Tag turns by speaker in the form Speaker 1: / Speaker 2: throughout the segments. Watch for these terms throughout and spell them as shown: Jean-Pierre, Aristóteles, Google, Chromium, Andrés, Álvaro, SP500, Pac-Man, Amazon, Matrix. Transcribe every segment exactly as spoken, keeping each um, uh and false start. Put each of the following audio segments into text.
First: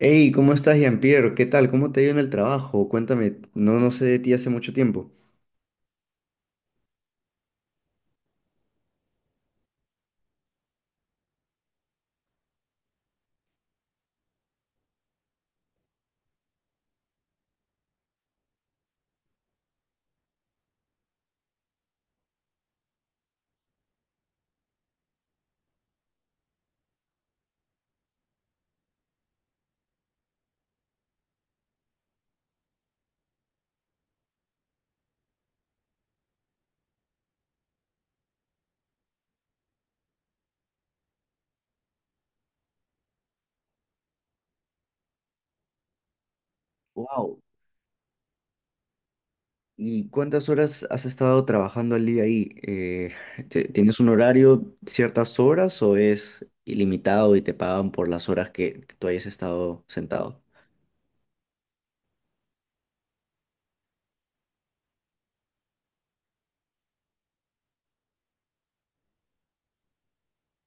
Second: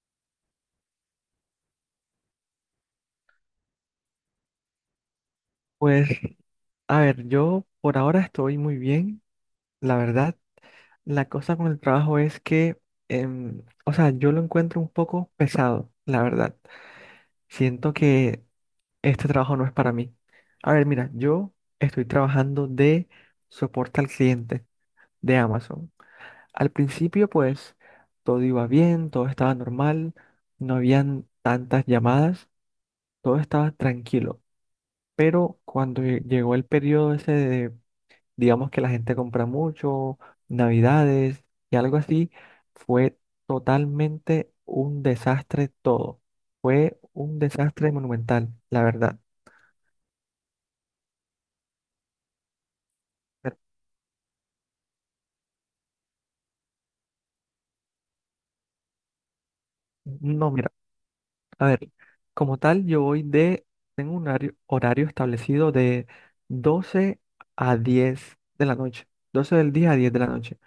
Speaker 1: Hey, ¿cómo estás, Jean-Pierre? ¿Qué tal? ¿Cómo te ha ido en el trabajo? Cuéntame, no, no sé de ti hace mucho tiempo.
Speaker 2: Pues, a ver, yo por ahora estoy muy bien, la verdad. La cosa con el trabajo es que, em, o sea, yo lo encuentro un poco pesado, la verdad. Siento que este trabajo no es para mí. A ver, mira, yo estoy trabajando de soporte al cliente de Amazon. Al principio, pues, todo iba bien, todo estaba normal, no habían tantas llamadas, todo estaba tranquilo. Pero cuando lle- llegó el periodo ese, digamos que la gente compra mucho, Navidades y algo así, fue totalmente un desastre todo. Fue un
Speaker 1: Wow.
Speaker 2: desastre monumental, la verdad.
Speaker 1: ¿Y cuántas horas has estado trabajando al día ahí? Eh,
Speaker 2: Pero,
Speaker 1: ¿te- tienes un horario, ciertas horas o es ilimitado y te pagan por las horas que, que tú hayas estado sentado?
Speaker 2: no, mira, a ver, como tal, yo voy de, tengo un horario, horario establecido de doce a diez de la noche, doce del día a diez de la noche.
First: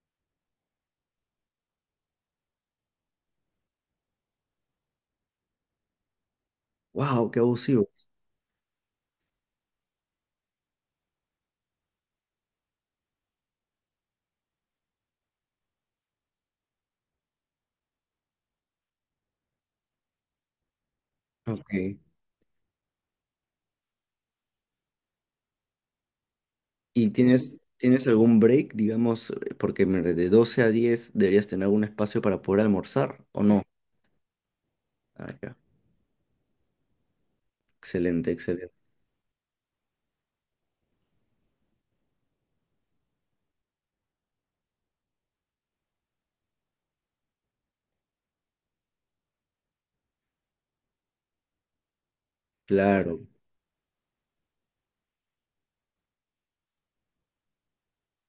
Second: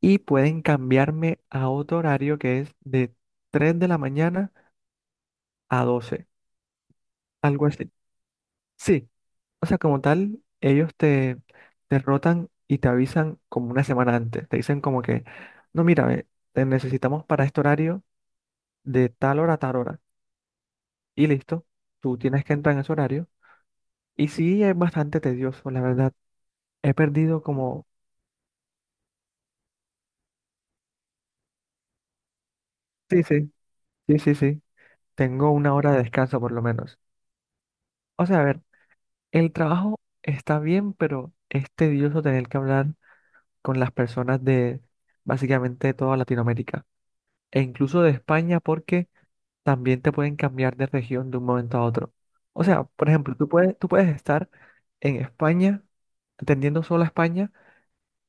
Speaker 2: Y pueden cambiarme a otro horario que es de tres de la mañana a doce,
Speaker 1: Wow, qué
Speaker 2: algo
Speaker 1: abusivo.
Speaker 2: así. Sí, o sea, como tal, ellos te, te rotan y te avisan como una semana antes. Te dicen como que, no, mira, ve, te necesitamos para este horario de tal hora a tal hora. Y listo,
Speaker 1: Ok.
Speaker 2: tú tienes que entrar en ese horario. Y sí, es bastante tedioso, la verdad. He
Speaker 1: ¿Y
Speaker 2: perdido
Speaker 1: tienes,
Speaker 2: como...
Speaker 1: tienes algún break, digamos, eh, porque me- de doce a diez deberías tener algún espacio para poder
Speaker 2: Sí,
Speaker 1: almorzar o
Speaker 2: sí,
Speaker 1: no?
Speaker 2: sí, sí, sí.
Speaker 1: Ah,
Speaker 2: Tengo
Speaker 1: ya.
Speaker 2: una hora de descanso por lo menos. O
Speaker 1: Excelente,
Speaker 2: sea, a ver,
Speaker 1: excelente.
Speaker 2: el trabajo está bien, pero es tedioso tener que hablar con las personas de básicamente toda Latinoamérica e incluso de España porque... también te pueden cambiar de región de un momento a otro. O sea, por
Speaker 1: Claro.
Speaker 2: ejemplo, tú puedes, tú puedes estar en España, atendiendo solo a España,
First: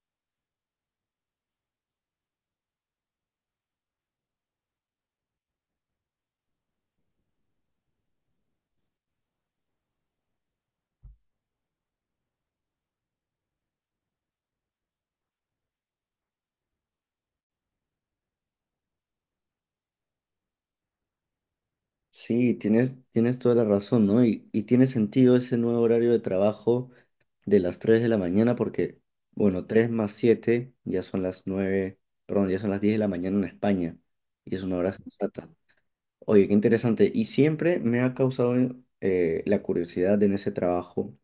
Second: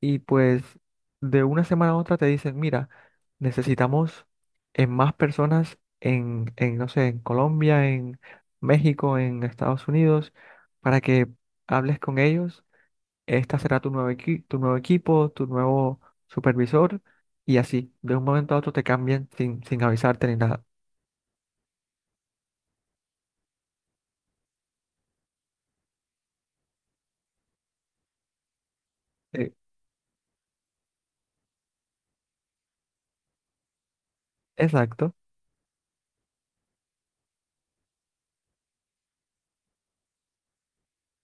Speaker 2: y pues de una semana a otra te dicen, mira, necesitamos en más personas en, en, no sé, en Colombia, en México, en Estados Unidos, para que hables con ellos. Esta será tu nuevo equi- tu nuevo equipo, tu nuevo supervisor, y así, de un momento a otro te cambian sin, sin avisarte ni nada.
Speaker 1: Sí, tienes, tienes toda la razón, ¿no? Y, y tiene sentido ese nuevo horario de trabajo de las tres de la mañana porque,
Speaker 2: Eh,
Speaker 1: bueno, tres más siete ya son las nueve, perdón, ya son las diez de la mañana en España y es una hora
Speaker 2: Exacto.
Speaker 1: sensata. Oye, qué interesante. Y siempre me ha causado eh, la curiosidad en ese trabajo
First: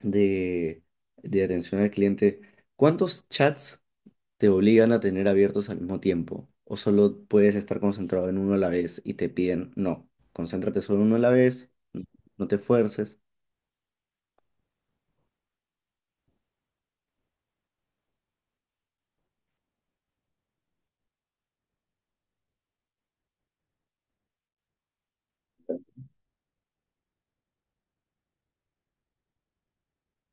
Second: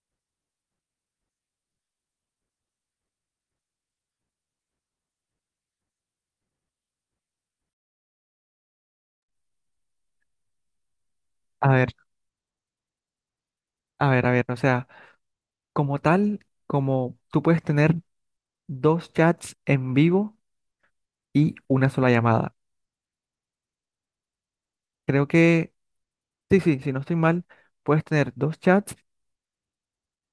Speaker 1: de, de atención al cliente. ¿Cuántos chats te obligan a tener abiertos al mismo tiempo? ¿O solo puedes estar concentrado en uno a la vez y te piden, no, concéntrate solo en uno a la
Speaker 2: A
Speaker 1: vez,
Speaker 2: ver,
Speaker 1: no, no te fuerces?
Speaker 2: a ver, a ver, o sea, como tal, como tú puedes tener dos chats en vivo y una sola llamada. Creo que, sí, sí, si no estoy mal, puedes tener dos chats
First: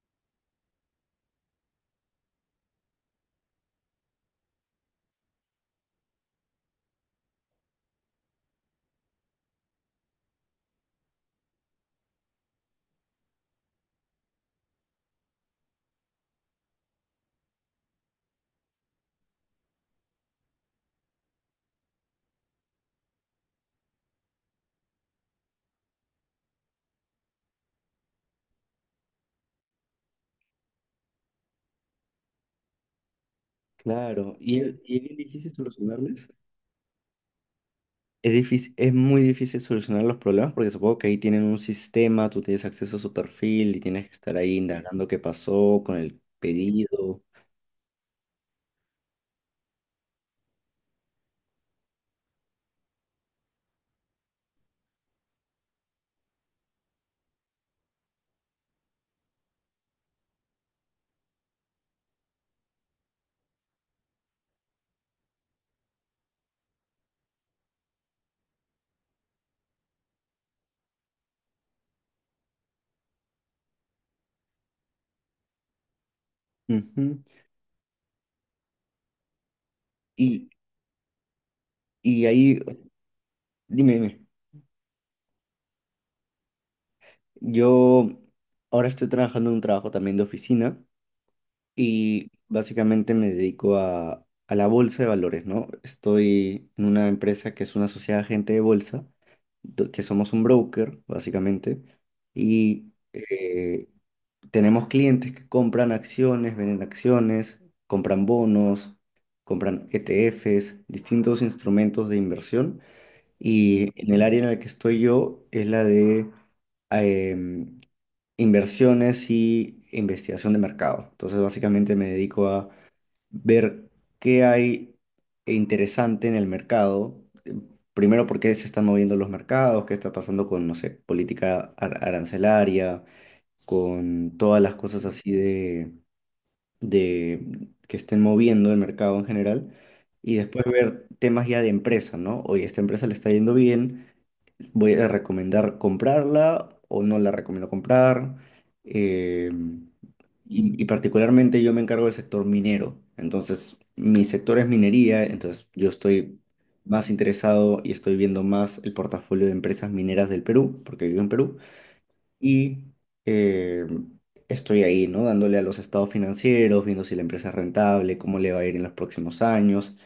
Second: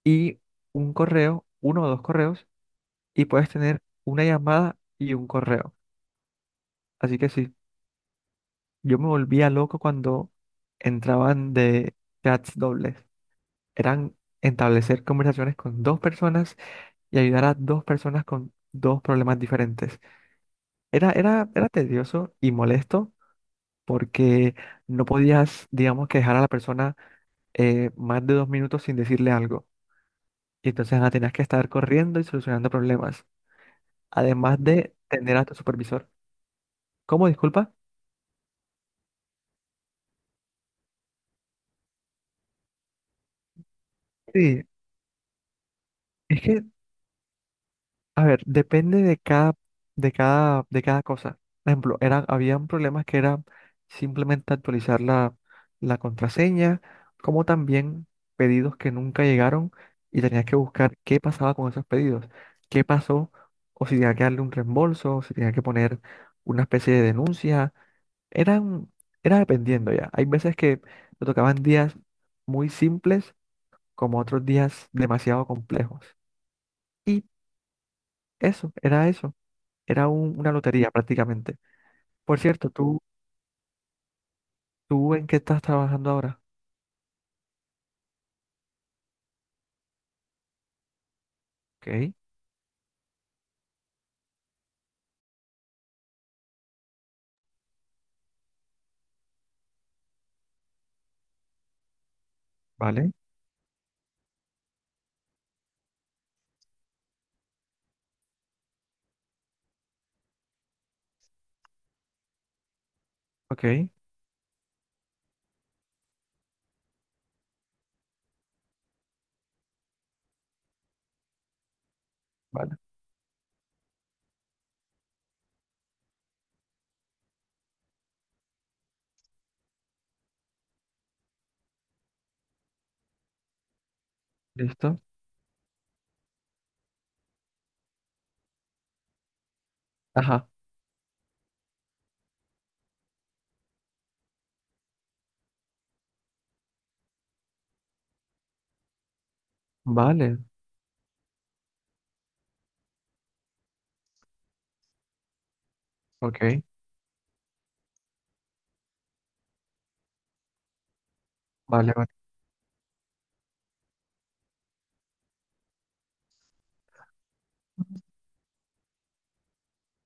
Speaker 2: y un correo, uno o dos correos, y puedes tener una llamada y un correo. Así que sí, yo me volvía loco cuando entraban de chats dobles. Eran establecer conversaciones con dos personas y ayudar a dos personas con dos problemas diferentes. Era, era, era tedioso y molesto porque no podías, digamos, que dejar a la persona eh, más de dos minutos sin decirle algo. Y entonces ah, tenías que estar corriendo y solucionando problemas.
Speaker 1: Claro,
Speaker 2: Además
Speaker 1: y es
Speaker 2: de
Speaker 1: y es bien
Speaker 2: tener a
Speaker 1: difícil
Speaker 2: tu supervisor.
Speaker 1: solucionarles.
Speaker 2: ¿Cómo? Disculpa.
Speaker 1: Es difícil, es muy difícil solucionar los problemas porque supongo que ahí tienen un sistema, tú tienes acceso a su perfil y tienes que estar ahí
Speaker 2: Sí,
Speaker 1: indagando qué pasó con el
Speaker 2: es que
Speaker 1: pedido.
Speaker 2: a ver, depende de cada, de cada, de cada cosa. Por ejemplo, eran, habían problemas que era simplemente actualizar la, la contraseña, como también pedidos que nunca llegaron y tenías que buscar qué pasaba con esos pedidos, qué pasó, o si tenía que darle un reembolso, o si tenía que poner una especie de denuncia. Eran, era dependiendo ya. Hay veces que me tocaban días muy simples, como otros días demasiado complejos. Y
Speaker 1: Ujú.
Speaker 2: eso, era eso. Era un-
Speaker 1: Y,
Speaker 2: una lotería prácticamente.
Speaker 1: y
Speaker 2: Por
Speaker 1: ahí,
Speaker 2: cierto, ¿tú,
Speaker 1: dime, dime,
Speaker 2: tú en qué estás trabajando ahora?
Speaker 1: yo ahora estoy trabajando en un trabajo también de oficina
Speaker 2: Ok,
Speaker 1: y básicamente me dedico a, a la bolsa de valores, ¿no? Estoy en una empresa que es una sociedad de agente de bolsa, do- que somos un broker, básicamente, y
Speaker 2: vale,
Speaker 1: eh, tenemos clientes que compran acciones, venden acciones, compran bonos, compran E T Efes, distintos instrumentos de inversión,
Speaker 2: ok,
Speaker 1: y en el área en la que estoy yo es la de em, inversiones y investigación de mercado. Entonces, básicamente me dedico a
Speaker 2: vale,
Speaker 1: ver qué hay interesante en el mercado. eh, Primero, por qué se están moviendo los mercados, qué está pasando con, no sé, política ar- arancelaria, con todas las
Speaker 2: listo.
Speaker 1: cosas así de, de que estén moviendo el mercado en general. Y
Speaker 2: Ajá,
Speaker 1: después ver temas ya de empresa, ¿no? Oye, esta empresa le está yendo bien, voy a recomendar comprarla o no la recomiendo comprar. eh,
Speaker 2: vale,
Speaker 1: y, y particularmente yo me encargo del sector minero. Entonces, mi sector es minería, entonces yo estoy
Speaker 2: ok,
Speaker 1: más interesado y estoy viendo más el portafolio de empresas mineras del Perú, porque vivo en Perú.
Speaker 2: vale, vale,
Speaker 1: Y eh, estoy ahí, ¿no? Dándole a los estados financieros, viendo si la empresa es rentable, cómo le va a ir en los próximos años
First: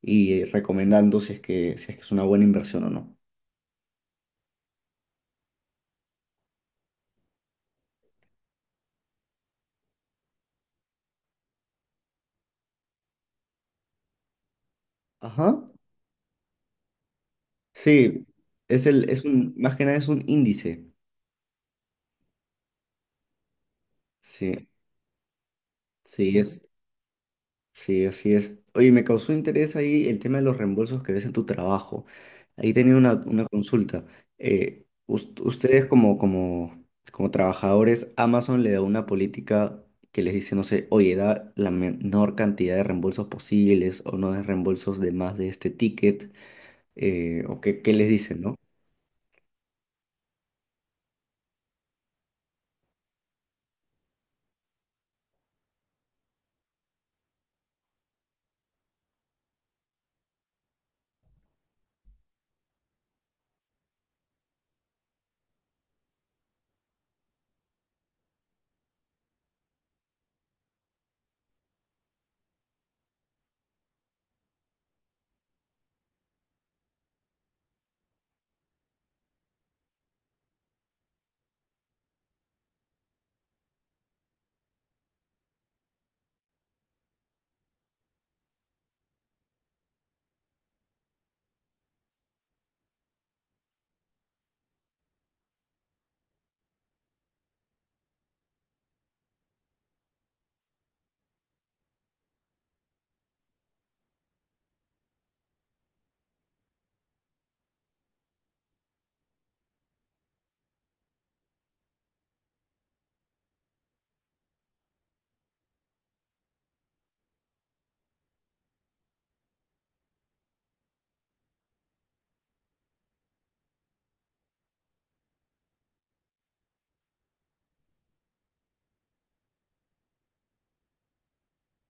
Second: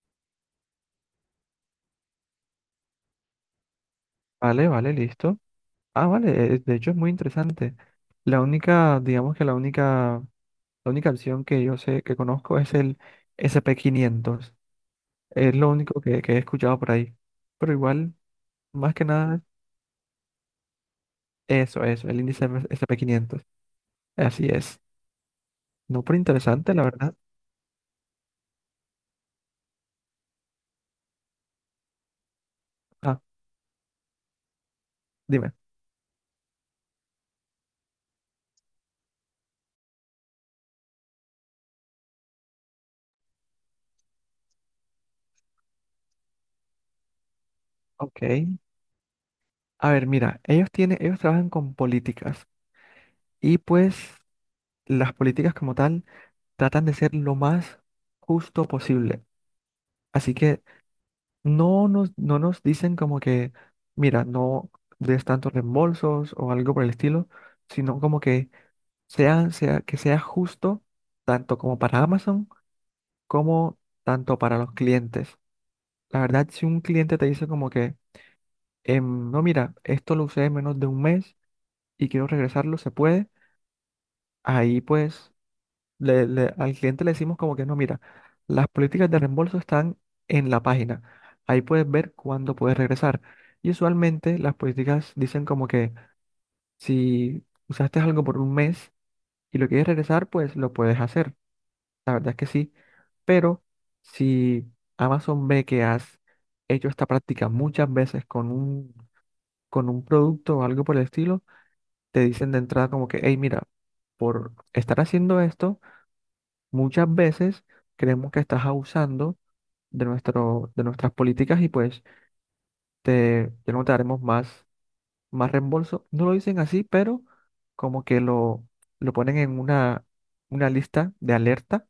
Speaker 1: y recomendando si es que, si es que es una buena inversión o no.
Speaker 2: vale, vale, listo. Ah, vale, eh, de hecho es muy interesante. La única, digamos que la única, la única opción que yo sé, que conozco es el S P quinientos. Es
Speaker 1: Ajá.
Speaker 2: lo único que, que he escuchado por ahí. Pero igual,
Speaker 1: Sí, es
Speaker 2: más que
Speaker 1: el, es
Speaker 2: nada,
Speaker 1: un, más que nada es un índice.
Speaker 2: eso, eso, el índice S P quinientos. Así
Speaker 1: Sí,
Speaker 2: es. No, pero
Speaker 1: sí es,
Speaker 2: interesante, la verdad.
Speaker 1: sí, así es. Oye, me causó interés ahí el tema de los reembolsos que ves en tu trabajo. Ahí tenía una,
Speaker 2: Ah,
Speaker 1: una consulta. Eh, us-
Speaker 2: dime.
Speaker 1: ustedes como, como, como trabajadores, Amazon le da una política que les dice, no sé, oye, da la menor cantidad de reembolsos posibles o no de reembolsos de más de este ticket, eh, o qué, qué les dicen,
Speaker 2: Ok.
Speaker 1: ¿no?
Speaker 2: A ver, mira, ellos tienen, ellos trabajan con políticas y pues las políticas como tal tratan de ser lo más justo posible. Así que no nos, no nos dicen como que, mira, no des tantos reembolsos o algo por el estilo, sino como que sea, sea, que sea justo tanto como para Amazon como tanto para los clientes. La verdad, si un cliente te dice como que, em, no, mira, esto lo usé menos de un mes y quiero regresarlo, se puede. Ahí pues le- le- al cliente le decimos como que no, mira, las políticas de reembolso están en la página. Ahí puedes ver cuándo puedes regresar. Y usualmente las políticas dicen como que si usaste algo por un mes y lo quieres regresar, pues lo puedes hacer. La verdad es que sí. Pero si Amazon ve que has hecho esta práctica muchas veces con un, con un producto o algo por el estilo, te dicen de entrada como que, hey, mira, por estar haciendo esto, muchas veces creemos que estás abusando de nuestro, de nuestras políticas y pues te, ya no te daremos más, más reembolso. No lo dicen así, pero como que lo, lo ponen en una, una lista de alerta,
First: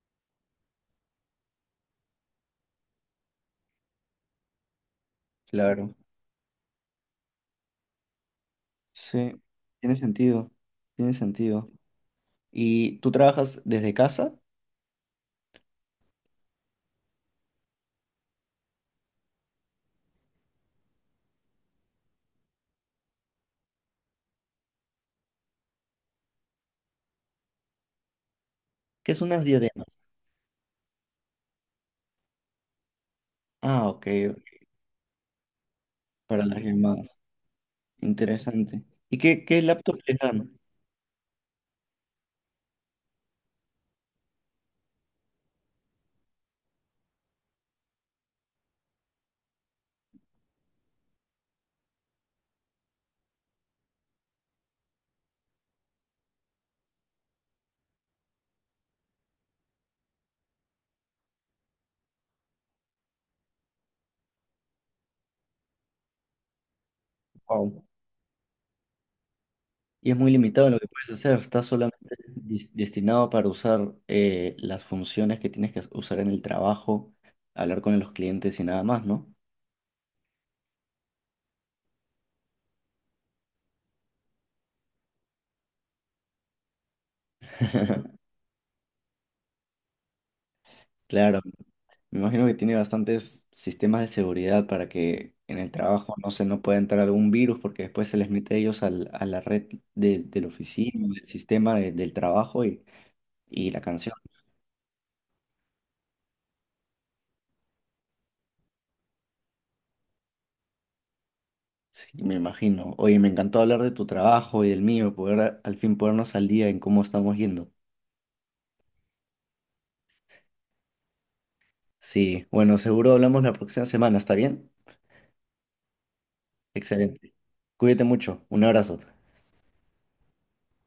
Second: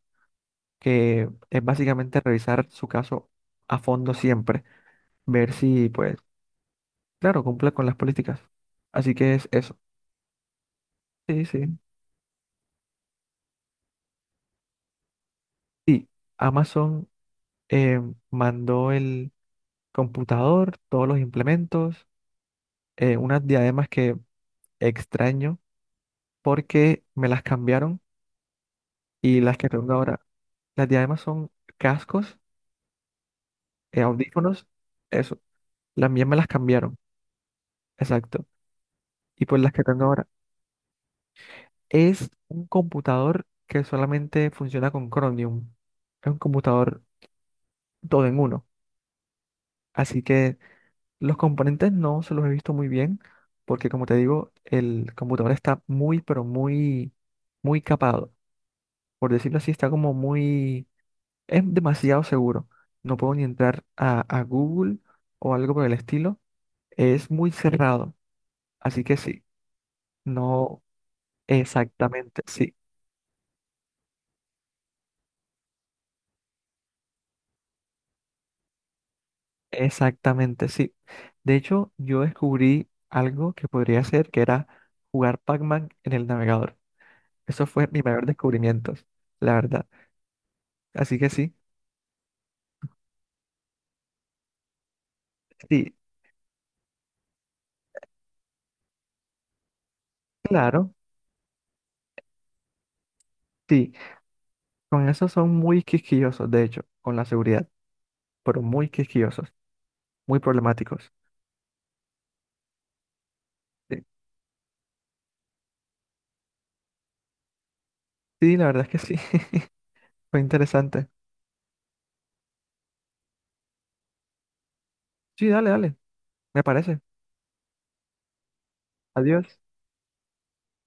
Speaker 2: que es básicamente revisar su caso a fondo siempre, ver si
Speaker 1: Claro,
Speaker 2: pues, claro, cumple con las políticas. Así
Speaker 1: sí,
Speaker 2: que es eso.
Speaker 1: tiene sentido, tiene
Speaker 2: Sí,
Speaker 1: sentido.
Speaker 2: sí.
Speaker 1: Y tú trabajas desde casa,
Speaker 2: Y Amazon eh, mandó el computador, todos los implementos, eh, unas diademas que extraño porque me las cambiaron,
Speaker 1: ¿qué son
Speaker 2: y
Speaker 1: unas
Speaker 2: las que
Speaker 1: diademas?
Speaker 2: tengo ahora, las diademas son cascos,
Speaker 1: Ah,
Speaker 2: eh,
Speaker 1: ok,
Speaker 2: audífonos, eso. Las mías me
Speaker 1: para
Speaker 2: las
Speaker 1: las
Speaker 2: cambiaron,
Speaker 1: llamadas.
Speaker 2: exacto.
Speaker 1: Interesante. ¿Y qué,
Speaker 2: Y
Speaker 1: qué
Speaker 2: pues las que
Speaker 1: laptop
Speaker 2: tengo
Speaker 1: les
Speaker 2: ahora
Speaker 1: dan?
Speaker 2: es un computador que solamente funciona con Chromium. Es un computador todo en uno. Así que los componentes no se los he visto muy bien porque como te digo, el computador está muy, pero muy, muy capado. Por decirlo así, está como muy... Es demasiado seguro. No puedo ni entrar a, a Google o algo por el estilo. Es muy
Speaker 1: Wow.
Speaker 2: cerrado. Así que sí,
Speaker 1: Y es muy limitado lo
Speaker 2: no
Speaker 1: que puedes hacer. Está solamente
Speaker 2: exactamente,
Speaker 1: dis-
Speaker 2: sí,
Speaker 1: destinado para usar eh, las funciones que tienes que usar en el trabajo, hablar con los clientes y nada más, ¿no?
Speaker 2: exactamente, sí. De hecho, yo descubrí algo que podría hacer, que era jugar Pac-Man en el navegador. Eso fue mi mayor descubrimiento, la verdad. Así que
Speaker 1: Claro.
Speaker 2: sí,
Speaker 1: Me imagino que tiene bastantes sistemas de seguridad para que en el
Speaker 2: sí,
Speaker 1: trabajo no se no pueda entrar algún virus porque después se les mete a ellos al- a la red de, de la
Speaker 2: claro,
Speaker 1: oficina, del sistema de- del trabajo y, y la
Speaker 2: sí.
Speaker 1: canción.
Speaker 2: Con eso son muy quisquillosos, de hecho, con la seguridad, pero muy quisquillosos, muy problemáticos.
Speaker 1: Sí, me imagino. Oye, me encantó hablar de
Speaker 2: Sí,
Speaker 1: tu trabajo y del mío, poder a- al fin ponernos al día en cómo estamos yendo.
Speaker 2: sí, la verdad es que sí. Fue interesante.
Speaker 1: Sí, bueno, seguro hablamos la próxima semana, ¿está bien?
Speaker 2: Sí, dale, dale. Me parece.
Speaker 1: Excelente. Cuídate mucho. Un abrazo.
Speaker 2: Adiós.